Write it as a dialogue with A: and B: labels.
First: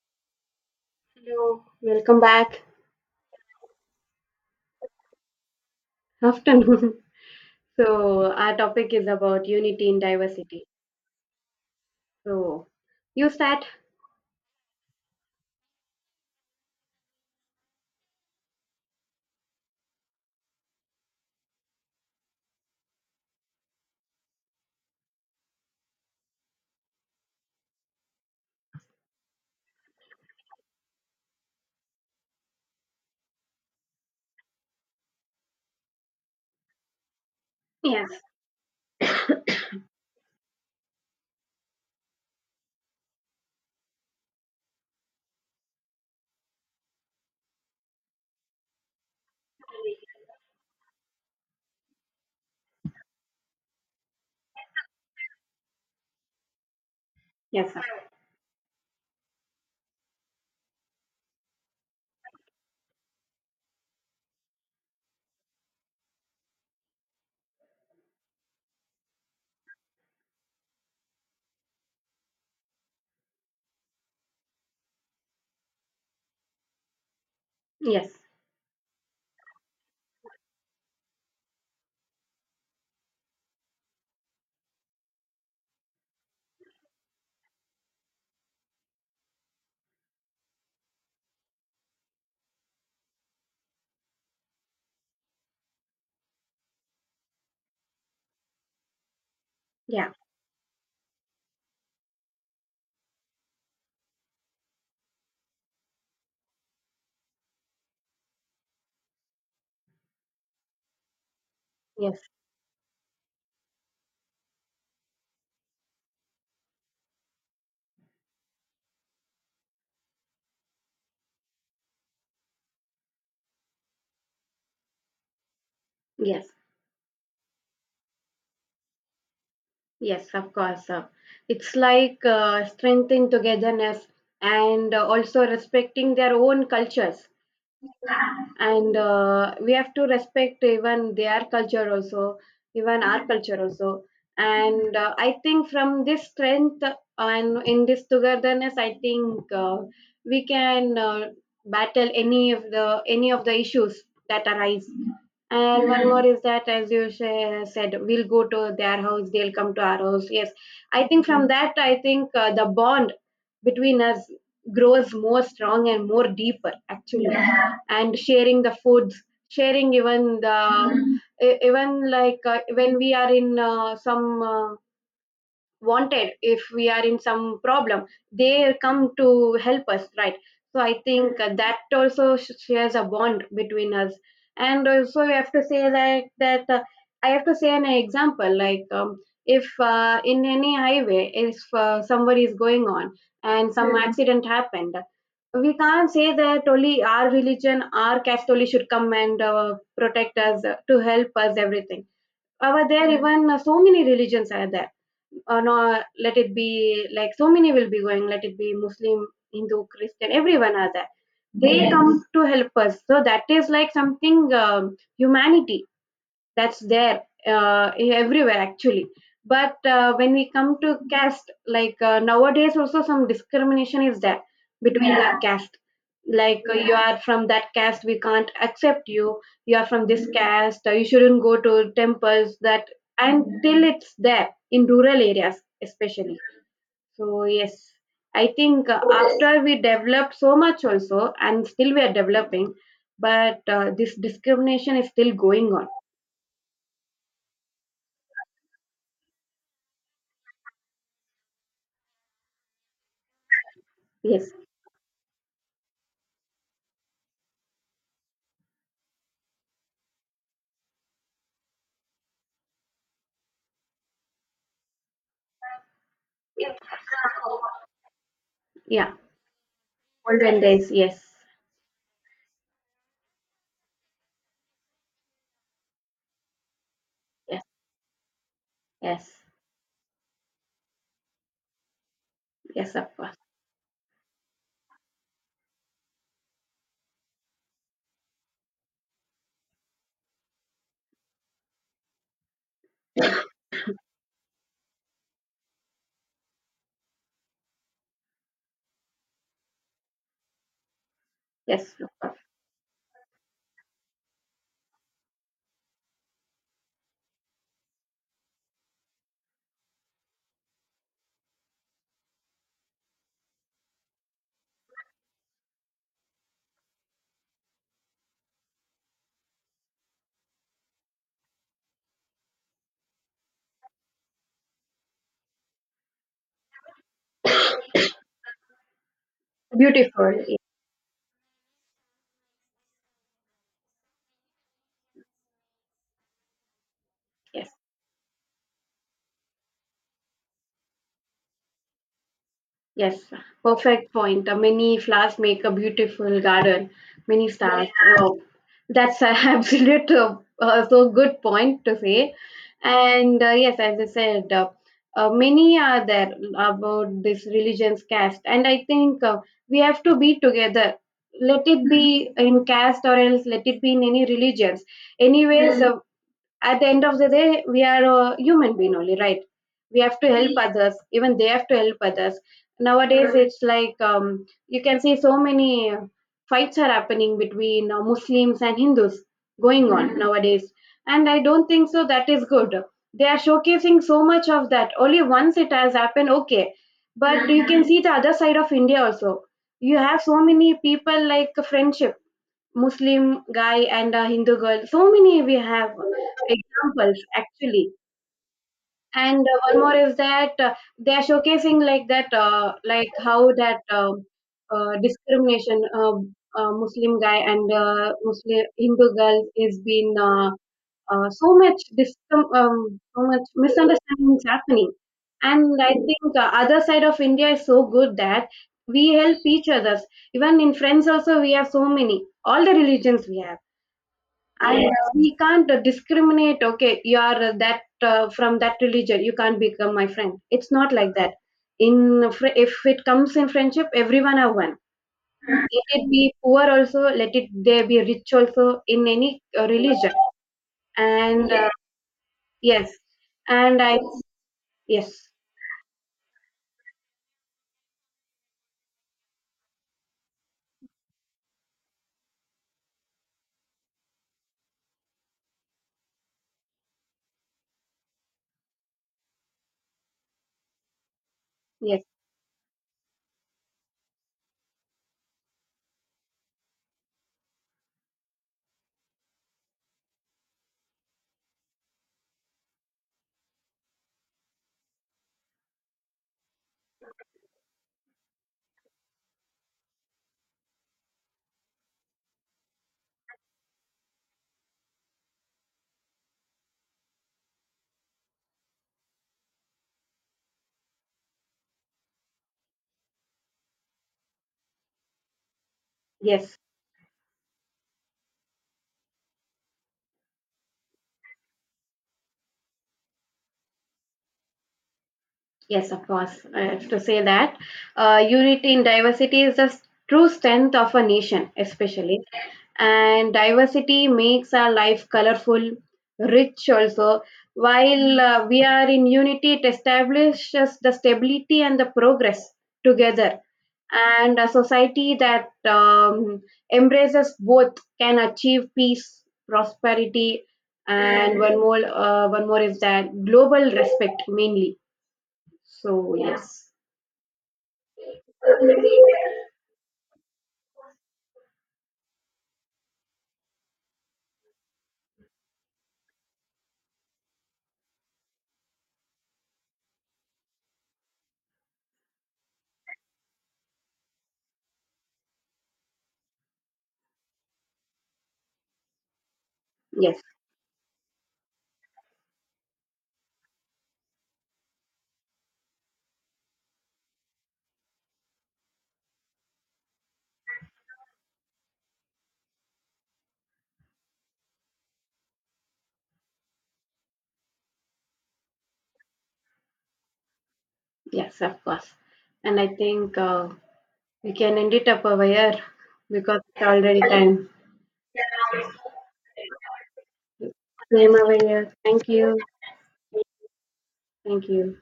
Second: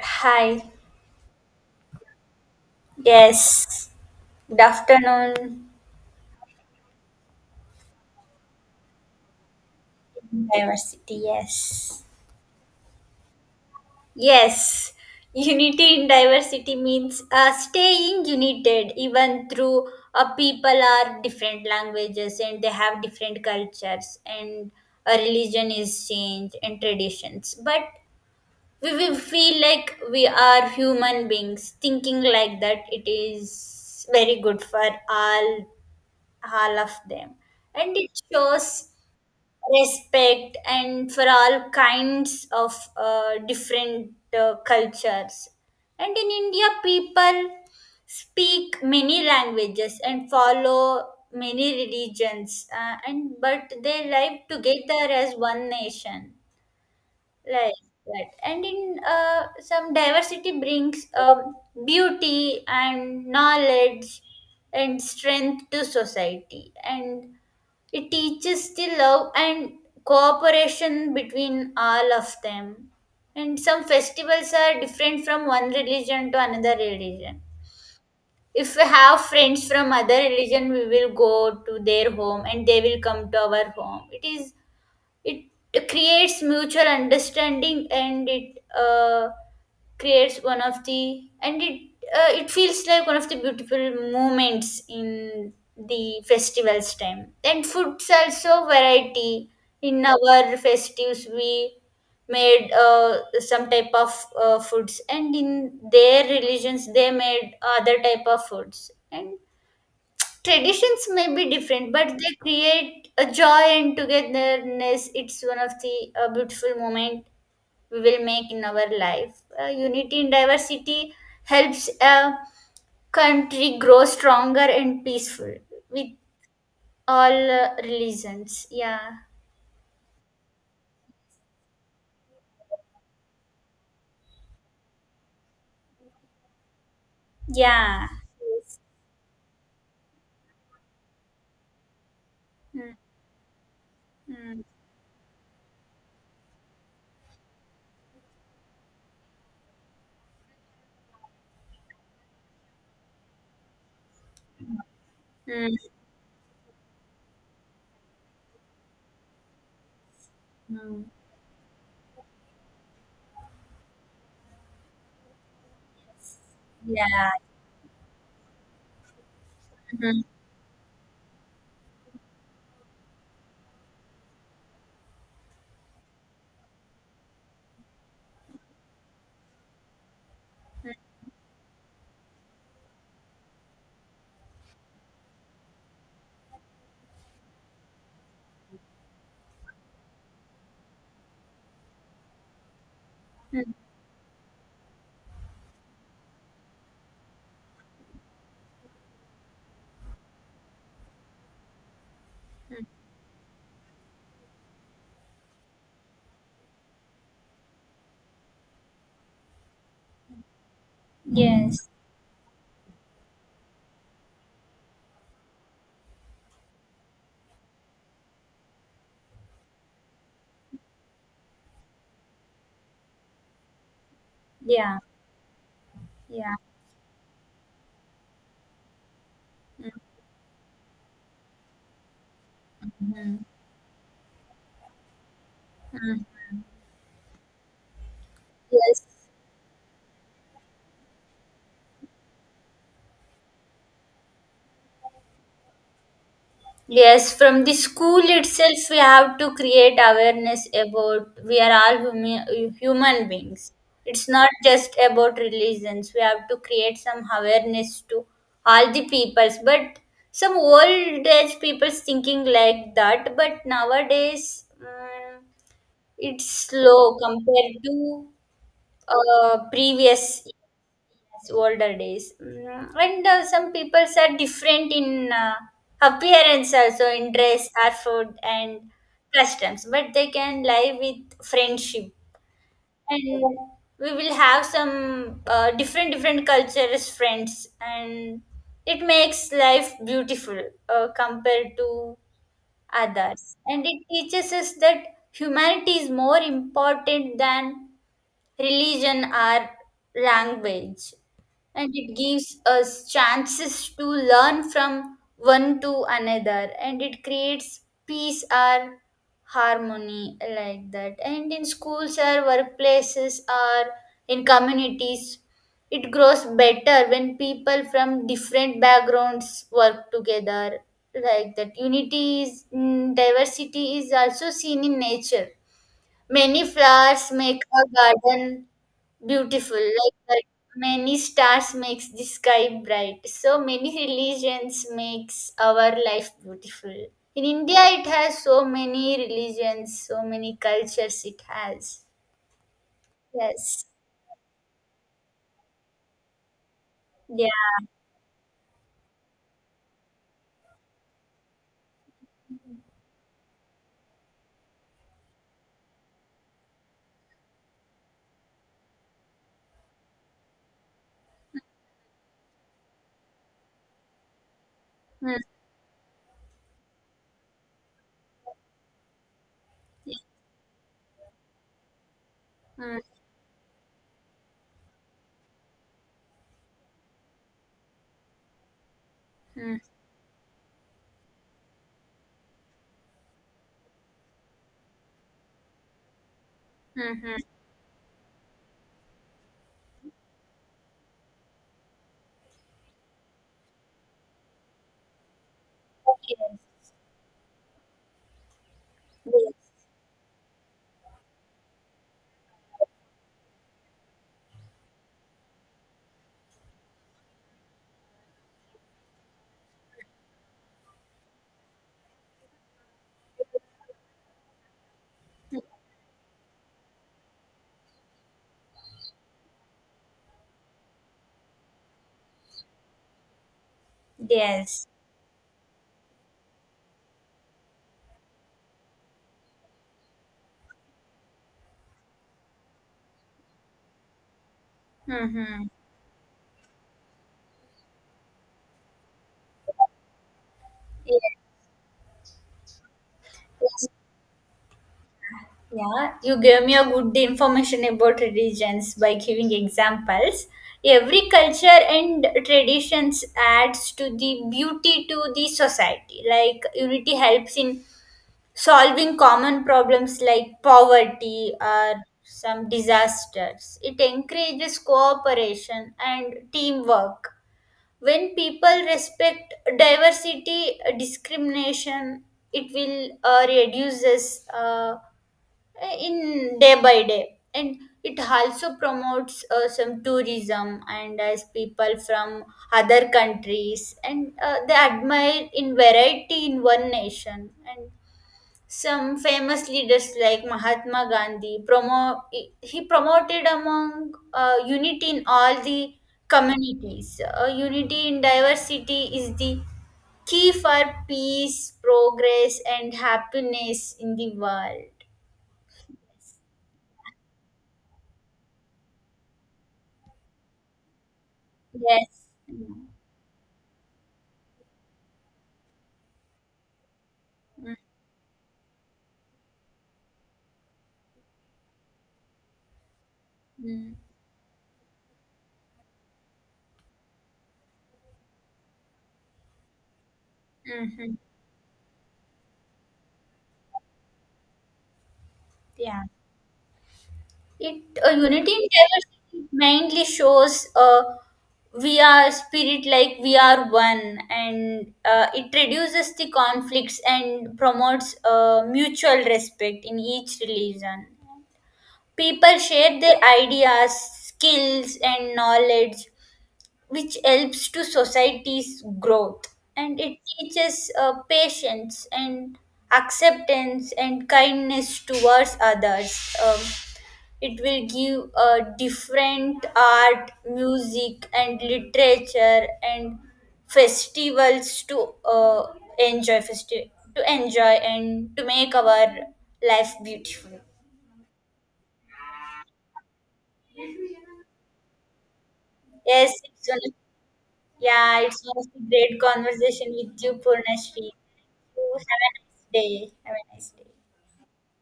A: Hi.
B: Hello, welcome back.
A: Yes. Good afternoon.
B: Afternoon. So, our topic is about unity in diversity.
A: Diversity. Yes.
B: So, you start?
A: Yes. Unity in diversity means staying united even through people are different languages and they have different cultures and a religion is changed and traditions. But we will feel like we are human beings. Thinking like that, it is very good for all all of them and it
B: Yes.
A: shows respect and for all kinds of different cultures. And in India people speak many languages and follow many religions, and but they live together as one nation like
B: Yes, sir.
A: that. And in some diversity brings beauty and knowledge and strength to society. And it teaches the love and cooperation between all of them. And some festivals are different from one religion to another religion.
B: Yes.
A: If we have friends from other religion, we will go to their home and they will come to our home. It creates mutual understanding and it creates one of the and it it feels like one of the beautiful moments in the festival's time, and foods also variety. In
B: Yeah.
A: our festives we made some type of foods, and in their religions they made other type of foods. And traditions may be different, but
B: Yes.
A: they create a joy and togetherness. It's one of the beautiful moment we will make in our life. Unity in diversity helps a country grow stronger and peaceful with
B: Yes.
A: all religions. Yeah.
B: Yes, of course, sir. It's like strengthening togetherness and also respecting their own cultures.
A: Yeah. Yes.
B: And we have to respect even their culture also,
A: Mm.
B: even our culture also.
A: Mm.
B: And I think from this strength and in this togetherness, I think we can battle any of the issues that arise.
A: Mm.
B: And one more is that, as you said, we'll go to their house, they'll come to our house. Yes,
A: Mm.
B: I think from that, I think the bond between us grows more strong and more deeper actually.
A: Yeah.
B: Yeah. And sharing the foods, sharing
A: Mhm.
B: even the even, like when we are in some uh, wanted, if we are in some problem, they come to help us, right? So I think that also shares a bond between us. And also, you have to say that that I have to say an example like, if in any highway, if somebody is going on
A: Mm.
B: and some accident happened, we can't say that only our religion, our caste only should come and protect us, to help us, everything. Over there, even so many religions are there, or no, let it be like so many will be going, let it be Muslim, Hindu, Christian, everyone are there. They
A: Yes.
B: come to help us. So that is like something, humanity, that's there, uh, everywhere actually. But when we come to caste, like nowadays also some discrimination is there
A: Yeah.
B: between the, yeah, caste.
A: Yeah.
B: Like you, yeah, are from that caste, we can't accept you. You are from this, mhm, caste, you shouldn't go to temples, that
A: Mhm.
B: until, mhm, till it's there in rural areas
A: Mm.
B: especially. So yes, I think
A: Yes.
B: after we develop so much also, and still we are developing, but this discrimination is still going on.
A: Yes, from the school itself, we have to create awareness about we are all human beings. It's not
B: Yes.
A: just about religions. We have to create some awareness to all the peoples. But some old age people's thinking like that. But nowadays, it's slow compared to
B: Yeah,
A: previous,
B: olden days. Yes,
A: it's older days. Mm. And some people are different in appearance also, in
B: yes,
A: dress or food and
B: yes,
A: customs, but they can live with friendship.
B: yes, of course.
A: And we will have some different cultures friends, and it makes life beautiful compared to others. And it teaches us that humanity is more important than religion, our language. And
B: Yes,
A: it
B: of course.
A: gives us chances to learn from one to another, and it creates peace or harmony like that. And in schools or workplaces or in communities, it grows better when people from different backgrounds work together like that. Unity is, diversity is also seen in nature. Many flowers make a garden beautiful, like that.
B: Beautiful. Yes,
A: Many stars makes the sky bright. So many religions makes our life beautiful. In
B: yes,
A: India, it has so many religions, so many cultures. It has.
B: yes.
A: Yes.
B: Perfect point. Many flowers make a beautiful garden. Many
A: Yeah.
B: stars. Oh, that's an absolute so good point to say. And yes, as I said, many are there about this religion's caste, and I think we have to be together. Let it be in caste, or else let it be in any religions.
A: Mm.
B: Anyways, at the end of the day, we are a human being only, right? We have to help others, even they have to help others.
A: Mm.
B: Nowadays it's like, you can see so many fights are happening between Muslims and Hindus,
A: Mm.
B: going on nowadays, and I don't think so that is good. They are showcasing so much of that only once it has happened, okay.
A: Mm. Mm.
B: But you can see the other side of India also. You have so many people like friendship, Muslim guy and a Hindu girl. So many we have examples actually. And
A: Yes.
B: one more is that they are showcasing like that, like how that discrimination Muslim guy and Muslim Hindu girl is been, so much so much misunderstandings happening. And I think other side of India is so good that we help each others. Even in friends also, we have so many, all the religions we have,
A: Yes. Yes.
B: and he can't discriminate, okay, you are that from that religion you can't become my friend. It's not like that. If it comes in friendship, everyone are one.
A: Hmm.
B: Let it be poor also, let it there be rich also, in any religion.
A: Yes.
B: And yes, and I, yes,
A: Yeah, you gave me a good information about religions by giving examples. Every culture and traditions adds to the beauty to the society. Like unity helps in solving common problems like poverty or
B: yes,
A: some disasters. It encourages cooperation and teamwork. When people respect diversity, discrimination, it will reduces, in day by day. And it also promotes some tourism, and as people from other countries and they admire in variety in one nation. And some famous leaders like Mahatma Gandhi he promoted among unity in all the
B: yes,
A: communities. Unity in diversity is the key for peace, progress and happiness in the world.
B: yes, of course. I have to say that unity in diversity is the true strength of a nation, especially.
A: Yes. Mm-hmm.
B: And diversity makes our life colorful, rich also. While we are in unity, it establishes the stability and the progress together. And a society that, embraces both can achieve peace, prosperity.
A: Hmm.
B: And one more, is that global respect mainly.
A: Yeah.
B: So yes,
A: It Unity in diversity mainly shows we are spirit like we are one, and it reduces the conflicts and promotes mutual respect in each religion. People share their ideas, skills, and knowledge which helps to society's growth. And it
B: yes,
A: teaches patience and acceptance and kindness towards others. It will give a different art, music and literature and festivals to to enjoy and to make our life beautiful.
B: yes, of course. And I think we can end it up over here
A: Yes,
B: because it's
A: it's one.
B: already time.
A: Yeah, it was a great conversation with you, Purnashri.
B: Same over here.
A: You
B: Thank
A: have a
B: you.
A: nice day. Have a nice day.
B: Thank you.